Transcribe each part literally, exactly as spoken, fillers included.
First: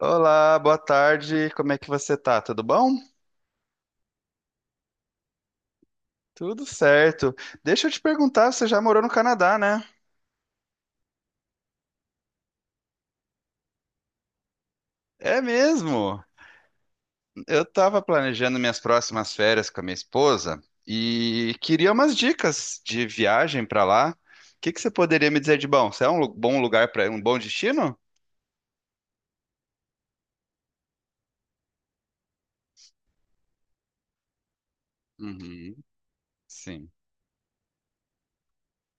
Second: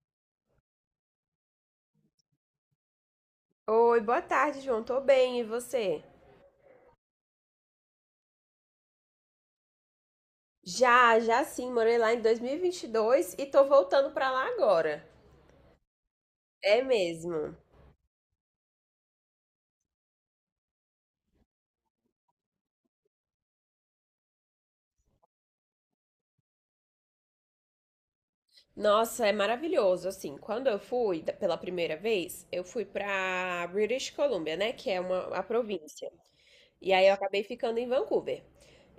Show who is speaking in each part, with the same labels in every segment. Speaker 1: Olá, boa tarde. Como é que você tá? Tudo bom?
Speaker 2: Oi, boa tarde, João. Tô bem, e você?
Speaker 1: Tudo certo. Deixa eu te perguntar, você já morou no Canadá, né?
Speaker 2: Já, já sim, morei lá em dois mil e vinte e dois e vinte e dois e tô voltando pra lá agora.
Speaker 1: É mesmo.
Speaker 2: É mesmo.
Speaker 1: Eu tava planejando minhas próximas férias com a minha esposa e queria umas dicas de viagem pra lá. O que que você poderia me dizer de bom? Você é um lu- bom lugar para um bom destino?
Speaker 2: Nossa, é maravilhoso. Assim, quando eu fui da- pela primeira vez, eu fui pra British Columbia, né, que é uma a
Speaker 1: Uhum,
Speaker 2: província.
Speaker 1: sim.
Speaker 2: E aí eu acabei ficando em Vancouver.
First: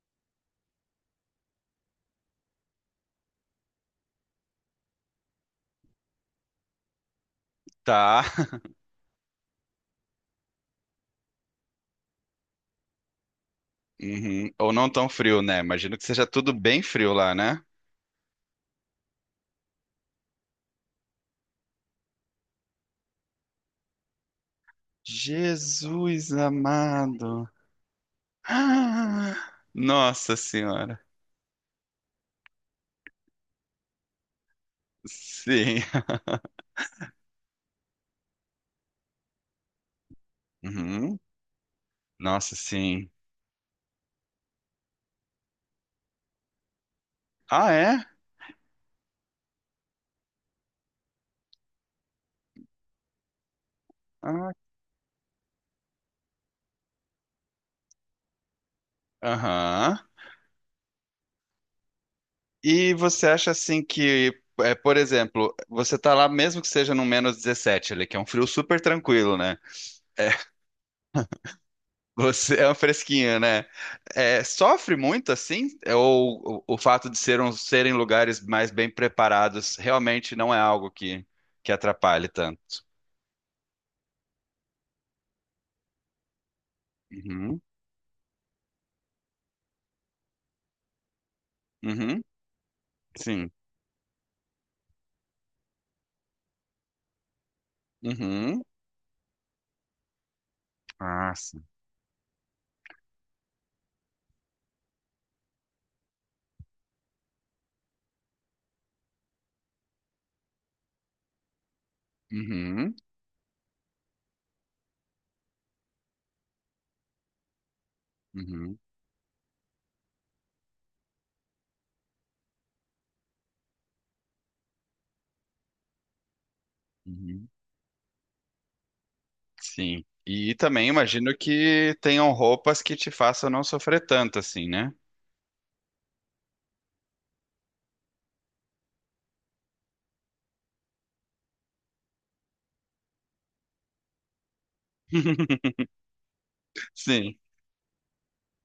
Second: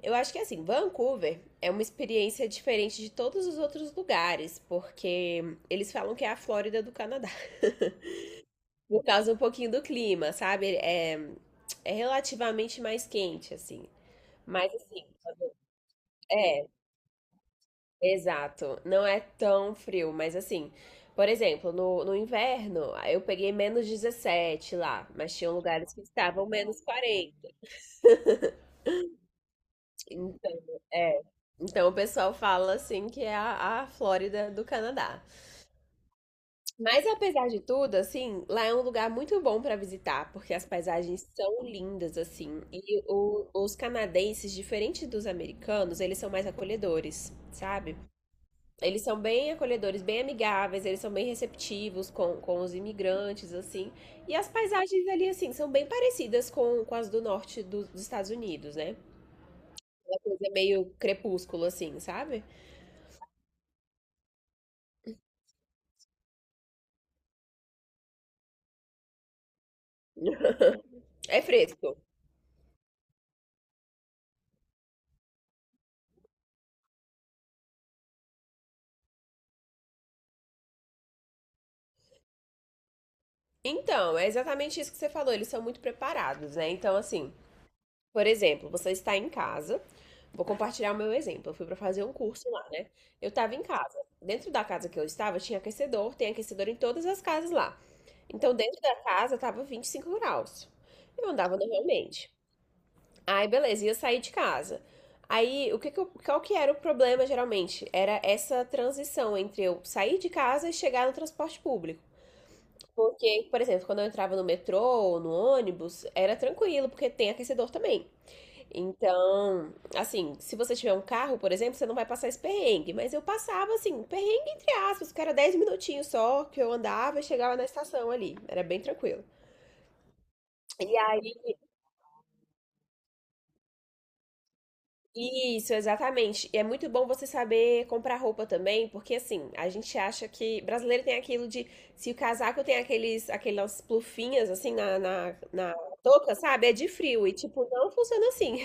Speaker 2: Eu acho que assim, Vancouver é uma experiência diferente de todos os outros lugares, porque eles falam que é a Flórida do Canadá.
Speaker 1: Tá.
Speaker 2: Por causa um pouquinho do clima, sabe? É, é relativamente mais quente, assim.
Speaker 1: Uhum. Ou
Speaker 2: Mas
Speaker 1: não
Speaker 2: assim,
Speaker 1: tão frio, né? Imagino que seja tudo
Speaker 2: é,
Speaker 1: bem frio lá, né?
Speaker 2: exato. Não é tão frio, mas assim, por exemplo, no, no inverno, eu peguei menos dezessete lá, mas tinham lugares que
Speaker 1: Jesus
Speaker 2: estavam menos quarenta.
Speaker 1: amado. Ah, Nossa
Speaker 2: Então,
Speaker 1: senhora.
Speaker 2: é. Então o pessoal fala assim que é a, a Flórida do Canadá.
Speaker 1: Sim.
Speaker 2: Mas apesar de tudo, assim, lá é um lugar muito bom para visitar, porque as
Speaker 1: Uhum.
Speaker 2: paisagens são lindas,
Speaker 1: Nossa,
Speaker 2: assim. E
Speaker 1: sim.
Speaker 2: o- os canadenses, diferente dos americanos, eles são mais acolhedores,
Speaker 1: Ah, é?
Speaker 2: sabe? Eles são bem acolhedores, bem amigáveis, eles são bem receptivos com, com os imigrantes, assim. E as
Speaker 1: Ah,
Speaker 2: paisagens ali, assim, são bem parecidas com, com as do norte do- dos Estados Unidos, né?
Speaker 1: aham.
Speaker 2: É uma coisa meio crepúsculo, assim, sabe?
Speaker 1: E você acha assim que, é, por exemplo, você tá lá mesmo que seja no menos dezessete, ali, que é um frio super tranquilo, né? É,
Speaker 2: É fresco.
Speaker 1: você é um fresquinho, né? É, sofre muito assim? É, Ou o, o fato de ser um- serem lugares mais bem preparados realmente não é algo que, que atrapalhe tanto?
Speaker 2: Então, é exatamente isso que você falou, eles são muito preparados, né? Então, assim.
Speaker 1: Uhum.
Speaker 2: Por exemplo, você está em casa. Vou compartilhar o meu exemplo. Eu fui para fazer um
Speaker 1: Uhum.
Speaker 2: curso lá, né? Eu
Speaker 1: Sim.
Speaker 2: estava em casa. Dentro da casa que eu estava, tinha aquecedor, tem aquecedor em todas as casas lá. Então,
Speaker 1: Uhum.
Speaker 2: dentro da casa, estava vinte e cinco graus. Eu
Speaker 1: Ah,
Speaker 2: andava
Speaker 1: sim.
Speaker 2: normalmente. Aí, beleza, ia sair de casa. Aí, o que que eu- qual que era o problema, geralmente? Era essa transição entre eu sair de casa e chegar no transporte público.
Speaker 1: Uhum,
Speaker 2: Porque, por exemplo, quando eu entrava no metrô ou no ônibus, era tranquilo, porque tem aquecedor também.
Speaker 1: uhum,
Speaker 2: Então, assim, se você tiver um carro, por exemplo, você não vai passar esse perrengue. Mas eu passava, assim, perrengue entre aspas, que era dez minutinhos só que eu andava e
Speaker 1: uhum.
Speaker 2: chegava na estação ali. Era bem tranquilo.
Speaker 1: Sim. E também
Speaker 2: E aí,
Speaker 1: imagino que tenham roupas que te façam não sofrer tanto assim, né?
Speaker 2: isso, exatamente. E é muito bom você saber comprar roupa também, porque assim, a gente acha que brasileiro tem aquilo de se o casaco tem aqueles, aquelas plufinhas assim na, na, na touca, sabe? É de frio. E
Speaker 1: Sim,
Speaker 2: tipo, não funciona assim.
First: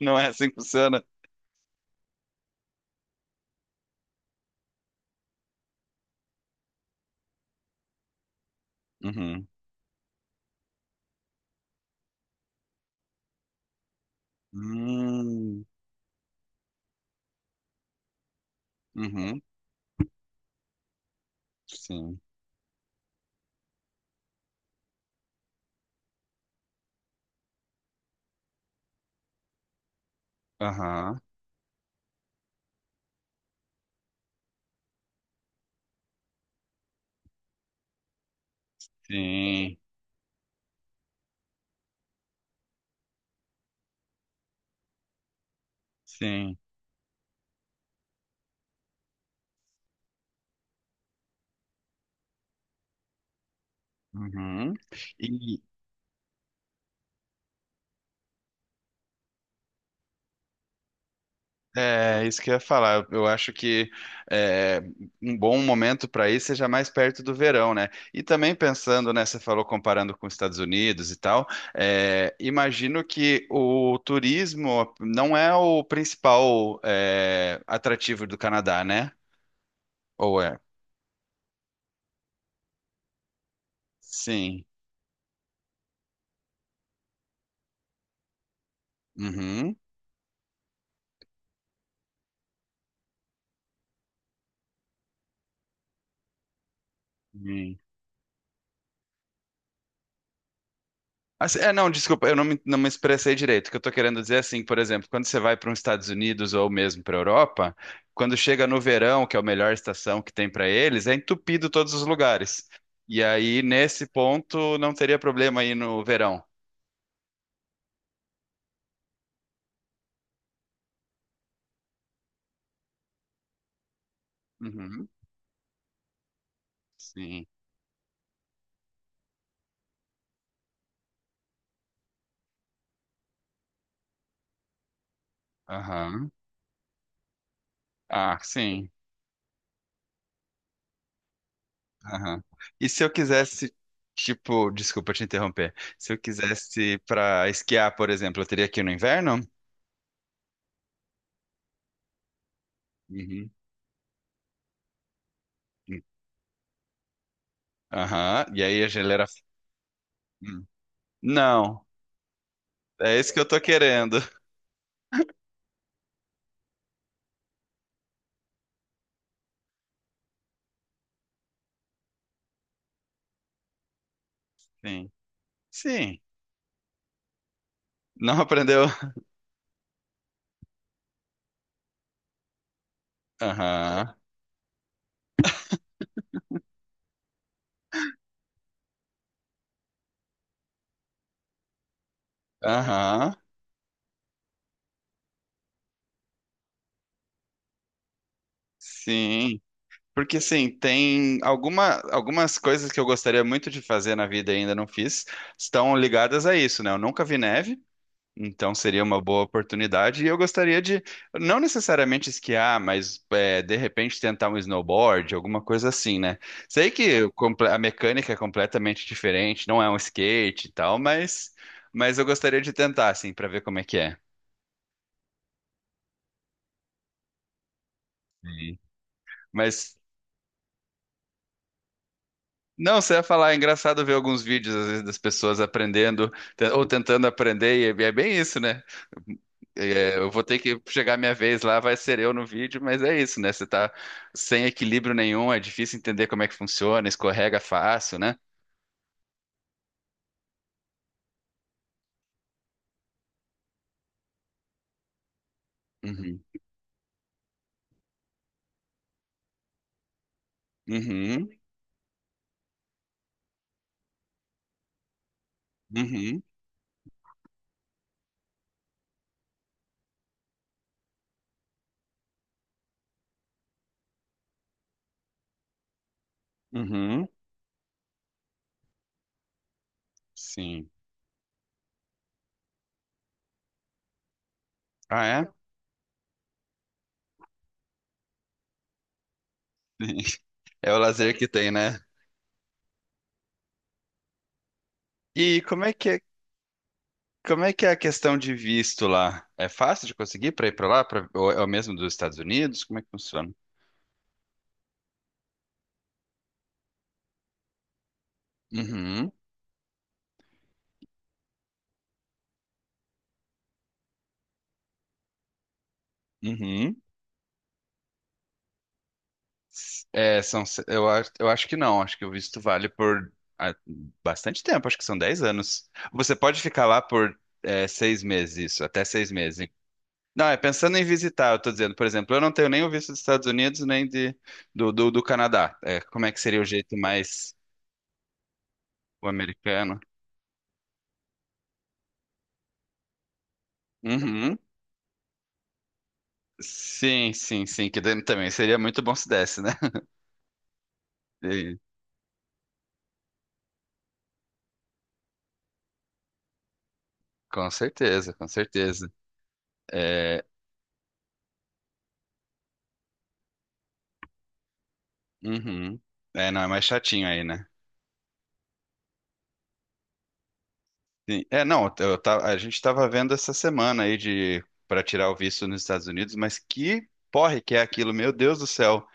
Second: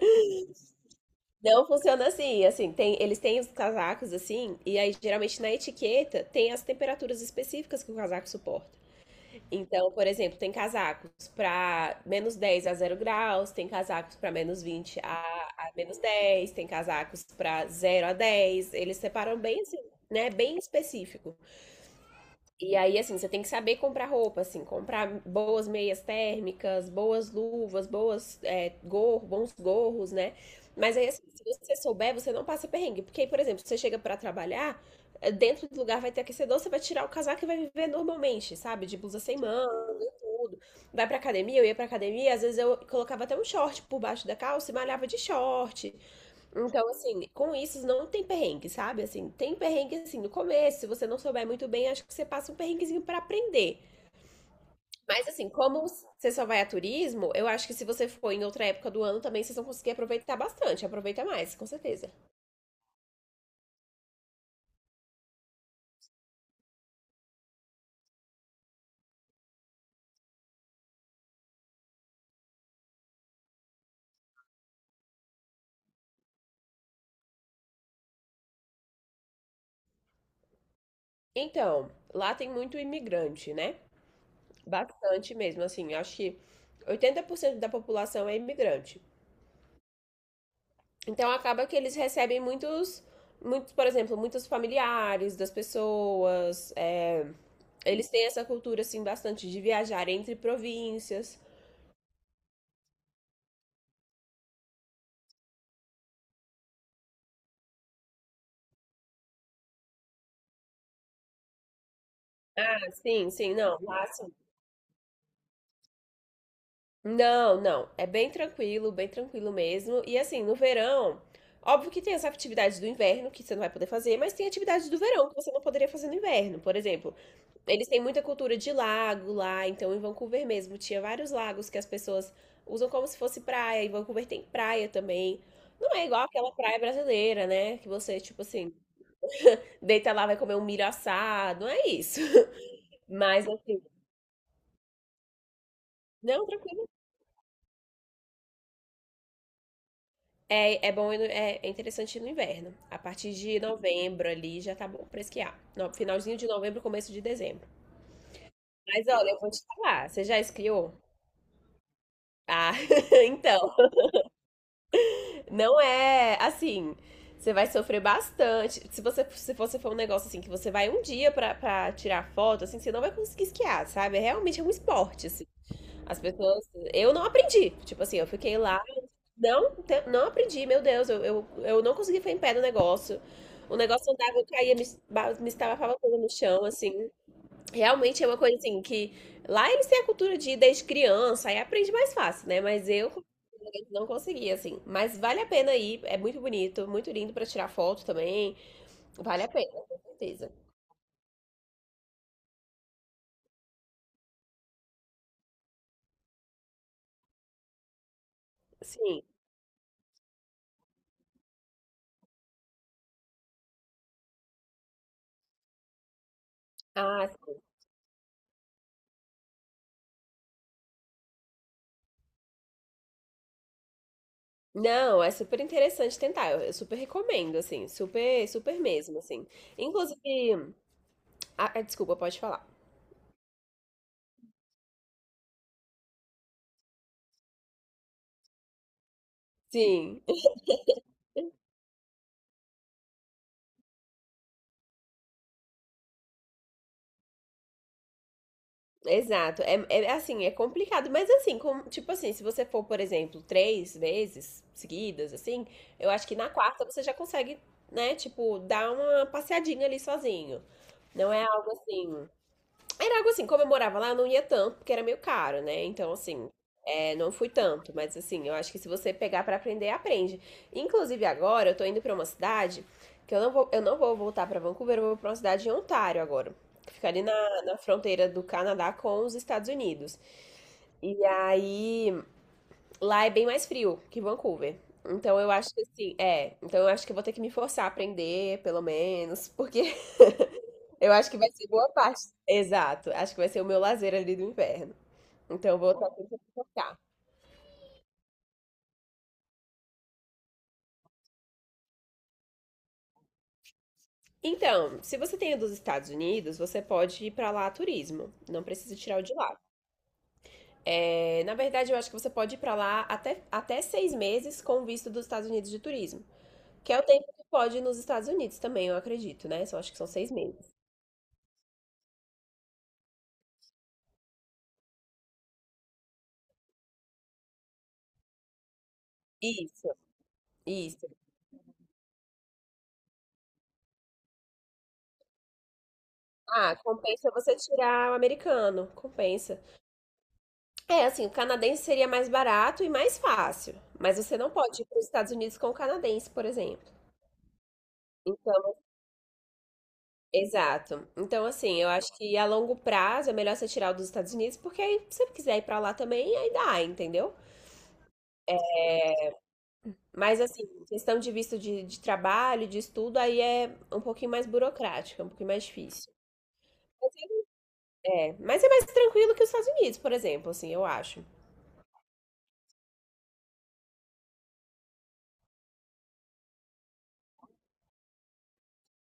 Speaker 1: não é assim que funciona.
Speaker 2: Não funciona assim, assim, tem, eles têm os casacos assim, e aí geralmente na etiqueta tem as temperaturas específicas que o casaco suporta.
Speaker 1: Uhum.
Speaker 2: Então, por exemplo, tem casacos para menos dez a zero graus, tem casacos para menos vinte a,
Speaker 1: Hum,
Speaker 2: a menos dez, tem casacos para zero a dez. Eles separam
Speaker 1: uhum,
Speaker 2: bem assim, né, bem específico.
Speaker 1: sim.
Speaker 2: E aí, assim, você tem que saber comprar roupa, assim, comprar boas meias térmicas, boas luvas, boas, é, gorro, bons gorros, né? Mas aí,
Speaker 1: Aham,
Speaker 2: assim, se você souber, você não passa perrengue. Porque, aí, por exemplo, você chega pra trabalhar, eh, dentro do lugar vai ter aquecedor, você vai tirar o casaco e vai viver normalmente, sabe? De blusa sem
Speaker 1: sim,
Speaker 2: manga e tudo. Vai pra academia, eu ia pra academia, às vezes eu colocava até um short por baixo da calça e malhava de short.
Speaker 1: sim.
Speaker 2: Então, assim, com isso não tem perrengue, sabe? Assim, tem perrengue assim no começo, se você não souber muito bem, acho que você passa um perrenguezinho pra aprender.
Speaker 1: Uhum.
Speaker 2: Mas assim,
Speaker 1: E,
Speaker 2: como você só vai a turismo, eu acho que se você for em outra época do ano também, vocês vão conseguir aproveitar bastante, aproveita mais, com certeza.
Speaker 1: é isso que eu ia falar. Eu, eu acho que é, um bom momento para ir seja mais perto do verão, né? E também pensando, né? Você falou comparando com os Estados Unidos e tal. é, imagino que o turismo não é o principal é, atrativo do Canadá, né? Ou é?
Speaker 2: Então, lá tem muito imigrante, né?
Speaker 1: Sim.
Speaker 2: Bastante mesmo, assim, eu acho que oitenta por cento da população é imigrante.
Speaker 1: Uhum.
Speaker 2: Então acaba que eles recebem muitos, muitos, por exemplo, muitos familiares das pessoas. É, eles têm essa cultura assim bastante de viajar entre províncias.
Speaker 1: Assim, é, não, desculpa, eu não me, não me expressei direito. O que eu tô querendo dizer é assim, por exemplo, quando você vai para os Estados Unidos ou mesmo para a Europa, quando chega no verão, que é a melhor estação que tem para eles, é entupido todos os lugares.
Speaker 2: Ah,
Speaker 1: E
Speaker 2: sim, sim,
Speaker 1: aí,
Speaker 2: não. Lá,
Speaker 1: nesse
Speaker 2: assim.
Speaker 1: ponto, não teria problema aí no verão.
Speaker 2: Não, não. É bem tranquilo, bem tranquilo mesmo. E assim, no verão, óbvio que tem as atividades do inverno que você não vai poder fazer, mas tem atividades do
Speaker 1: Uhum,
Speaker 2: verão que você não poderia fazer no inverno. Por exemplo,
Speaker 1: sim.
Speaker 2: eles têm muita cultura de lago lá, então em Vancouver mesmo tinha vários lagos que as pessoas usam como se fosse praia. Em Vancouver tem praia também. Não é igual
Speaker 1: Aham.
Speaker 2: aquela praia brasileira, né? Que você,
Speaker 1: Ah,
Speaker 2: tipo assim,
Speaker 1: sim.
Speaker 2: deita lá, vai comer um milho assado. Não é isso.
Speaker 1: Aham. E se eu
Speaker 2: Mas
Speaker 1: quisesse,
Speaker 2: assim,
Speaker 1: tipo, desculpa te interromper. Se eu
Speaker 2: não, tranquilo.
Speaker 1: quisesse para esquiar, por exemplo, eu teria que ir no inverno?
Speaker 2: É, é bom, ir no- é, é interessante ir no inverno. A partir
Speaker 1: Uhum.
Speaker 2: de novembro ali já tá bom pra esquiar. No, finalzinho de novembro, começo de dezembro.
Speaker 1: Aham. E aí a
Speaker 2: Mas
Speaker 1: geleira.
Speaker 2: olha, eu vou te falar, você já
Speaker 1: Hum.
Speaker 2: esquiou?
Speaker 1: Não,
Speaker 2: Ah,
Speaker 1: é isso que eu tô
Speaker 2: então,
Speaker 1: querendo.
Speaker 2: não é assim. Você vai sofrer bastante. Se você se você for um negócio assim que você vai um dia pra, pra, tirar foto, assim, você não vai conseguir esquiar, sabe? É, realmente é um
Speaker 1: Sim.
Speaker 2: esporte, assim.
Speaker 1: Sim.
Speaker 2: As pessoas, eu não aprendi. Tipo assim, eu
Speaker 1: Não
Speaker 2: fiquei lá.
Speaker 1: aprendeu?
Speaker 2: Não, te- não aprendi, meu Deus, eu, eu, eu não consegui ficar em pé no negócio. O negócio
Speaker 1: Aham.
Speaker 2: andava, eu caía, me, ba- me estava toda no chão, assim. Realmente é uma coisa assim que lá eles têm a cultura de ir desde criança, aí aprende mais fácil, né? Mas eu
Speaker 1: Aham.
Speaker 2: não consegui, assim. Mas vale a pena ir, é muito bonito, muito lindo pra tirar foto também. Vale a
Speaker 1: Sim.
Speaker 2: pena, com
Speaker 1: Porque
Speaker 2: certeza.
Speaker 1: assim, tem alguma, algumas coisas que eu gostaria muito de fazer na vida e ainda não fiz, estão ligadas a isso, né? Eu nunca vi neve. Então seria uma
Speaker 2: Sim.
Speaker 1: boa oportunidade e eu gostaria de, não necessariamente esquiar, mas é, de repente tentar um snowboard, alguma coisa assim, né? Sei que
Speaker 2: Ah,
Speaker 1: o comple- a mecânica é completamente diferente, não é um skate e tal, mas, mas eu gostaria de tentar, assim, para ver como é que é.
Speaker 2: não, é super interessante tentar. Eu, eu super recomendo, assim, super,
Speaker 1: Sim.
Speaker 2: super mesmo, assim.
Speaker 1: Mas
Speaker 2: Inclusive, ah, desculpa, pode falar.
Speaker 1: não, você ia falar, é engraçado ver alguns vídeos às vezes das pessoas aprendendo te- ou tentando aprender e é é bem isso, né? É,
Speaker 2: Sim,
Speaker 1: eu vou ter que chegar minha vez lá, vai ser eu no vídeo, mas é isso, né? Você tá sem equilíbrio nenhum, é difícil entender como é que funciona, escorrega fácil, né?
Speaker 2: exato. É, é assim, é complicado, mas assim, com- tipo assim, se você for, por exemplo, três vezes seguidas, assim, eu acho que
Speaker 1: Uhum.
Speaker 2: na quarta você já consegue, né, tipo, dar uma passeadinha ali sozinho. Não é
Speaker 1: Uhum.
Speaker 2: algo assim. Era algo assim, como eu morava lá, eu não ia tanto, porque era meio caro, né? Então,
Speaker 1: Uhum.
Speaker 2: assim, é, não fui tanto, mas assim, eu acho que se você pegar pra aprender, aprende. Inclusive agora, eu tô indo pra uma cidade que eu não vou, eu não vou voltar pra Vancouver, eu vou pra uma cidade em Ontário agora. Que fica ali
Speaker 1: Uhum.
Speaker 2: na, na fronteira do Canadá com os Estados Unidos.
Speaker 1: Sim.
Speaker 2: E aí, lá é bem mais frio que Vancouver.
Speaker 1: Ah,
Speaker 2: Então
Speaker 1: é?
Speaker 2: eu acho que assim, é, então eu acho que eu vou ter que me forçar a aprender, pelo menos, porque
Speaker 1: É o
Speaker 2: eu acho
Speaker 1: lazer
Speaker 2: que
Speaker 1: que
Speaker 2: vai ser
Speaker 1: tem,
Speaker 2: boa
Speaker 1: né?
Speaker 2: parte. Exato. Acho que vai ser o meu lazer ali do inverno.
Speaker 1: E
Speaker 2: Então, eu
Speaker 1: como é
Speaker 2: vou
Speaker 1: que
Speaker 2: estar
Speaker 1: é,
Speaker 2: tentando focar.
Speaker 1: como é que é a questão de visto lá? É fácil de conseguir para ir para lá, pra, ou é o mesmo dos Estados Unidos? Como é que funciona?
Speaker 2: Então, se você tem dos Estados Unidos, você pode ir pra lá a turismo. Não precisa tirar o
Speaker 1: Uhum.
Speaker 2: de lá. É, na verdade, eu acho que você pode ir pra lá até, até seis meses com o visto dos Estados Unidos de turismo. Que
Speaker 1: Uhum.
Speaker 2: é o tempo que pode ir nos Estados Unidos também, eu acredito, né? Só acho que são seis
Speaker 1: É, são,
Speaker 2: meses.
Speaker 1: se- eu, a- eu acho que não, acho que o visto vale por ah, bastante tempo, acho que são dez anos. Você pode ficar lá por é, seis meses, isso, até seis meses.
Speaker 2: Isso,
Speaker 1: Não, é pensando em
Speaker 2: isso.
Speaker 1: visitar, eu tô dizendo, por exemplo, eu não tenho nem o visto dos Estados Unidos, nem de, do, do, do Canadá. É, como é que seria o
Speaker 2: Ah,
Speaker 1: jeito
Speaker 2: compensa
Speaker 1: mais
Speaker 2: você tirar o americano.
Speaker 1: o
Speaker 2: Compensa.
Speaker 1: americano?
Speaker 2: É, assim, o canadense seria mais barato e mais fácil, mas você não
Speaker 1: Uhum.
Speaker 2: pode ir para os Estados Unidos com o canadense, por exemplo.
Speaker 1: Sim, sim, sim, que daí também
Speaker 2: Então,
Speaker 1: seria muito bom se desse, né?
Speaker 2: exato. Então,
Speaker 1: E-
Speaker 2: assim, eu acho que a longo prazo é melhor você tirar o dos Estados Unidos, porque aí, se você quiser ir para lá também, aí dá, entendeu?
Speaker 1: com certeza, com certeza.
Speaker 2: Mas,
Speaker 1: É,
Speaker 2: assim, questão de visto de, de, trabalho, de estudo, aí é um pouquinho mais burocrática, um pouquinho mais
Speaker 1: uhum.
Speaker 2: difícil.
Speaker 1: É, não, é mais chatinho aí, né?
Speaker 2: É, mas é mais tranquilo que os Estados Unidos, por exemplo, assim, eu acho.
Speaker 1: Sim. É, não, eu ta- a gente estava vendo essa semana aí de para tirar o visto nos Estados Unidos, mas que porre que é aquilo, meu Deus do céu.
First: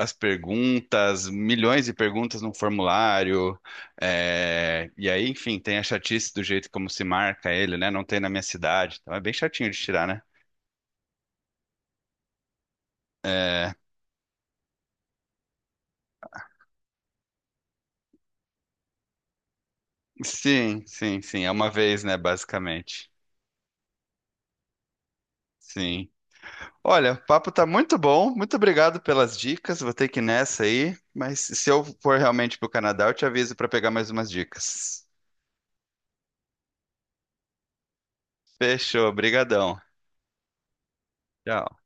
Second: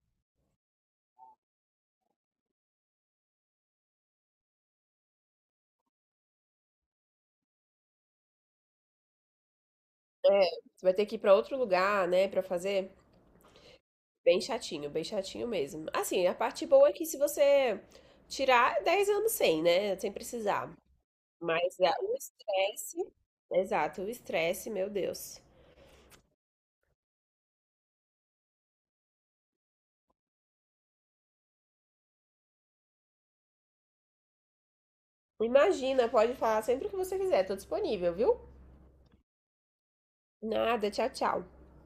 Speaker 1: As perguntas, milhões de perguntas no formulário, é, e aí, enfim, tem a chatice do jeito como se marca ele, né? Não tem na minha cidade, então é bem chatinho de tirar, né?
Speaker 2: Você vai ter que ir para outro lugar, né, para fazer.
Speaker 1: É,
Speaker 2: Bem chatinho, bem chatinho mesmo. Assim, a parte boa é que se você tirar dez anos sem, né? Sem precisar.
Speaker 1: sim, sim, sim, é uma
Speaker 2: Mas ah,
Speaker 1: vez,
Speaker 2: o
Speaker 1: né, basicamente.
Speaker 2: estresse. Exato, o estresse, meu Deus.
Speaker 1: Sim. Olha, o papo tá muito bom. Muito obrigado pelas dicas. Vou ter que ir nessa aí, mas se eu for realmente pro Canadá, eu te aviso para pegar mais umas dicas.
Speaker 2: Imagina, pode falar sempre o que você quiser, tô disponível, viu?
Speaker 1: Fechou, brigadão.
Speaker 2: Nada, tchau, tchau.
Speaker 1: Tchau.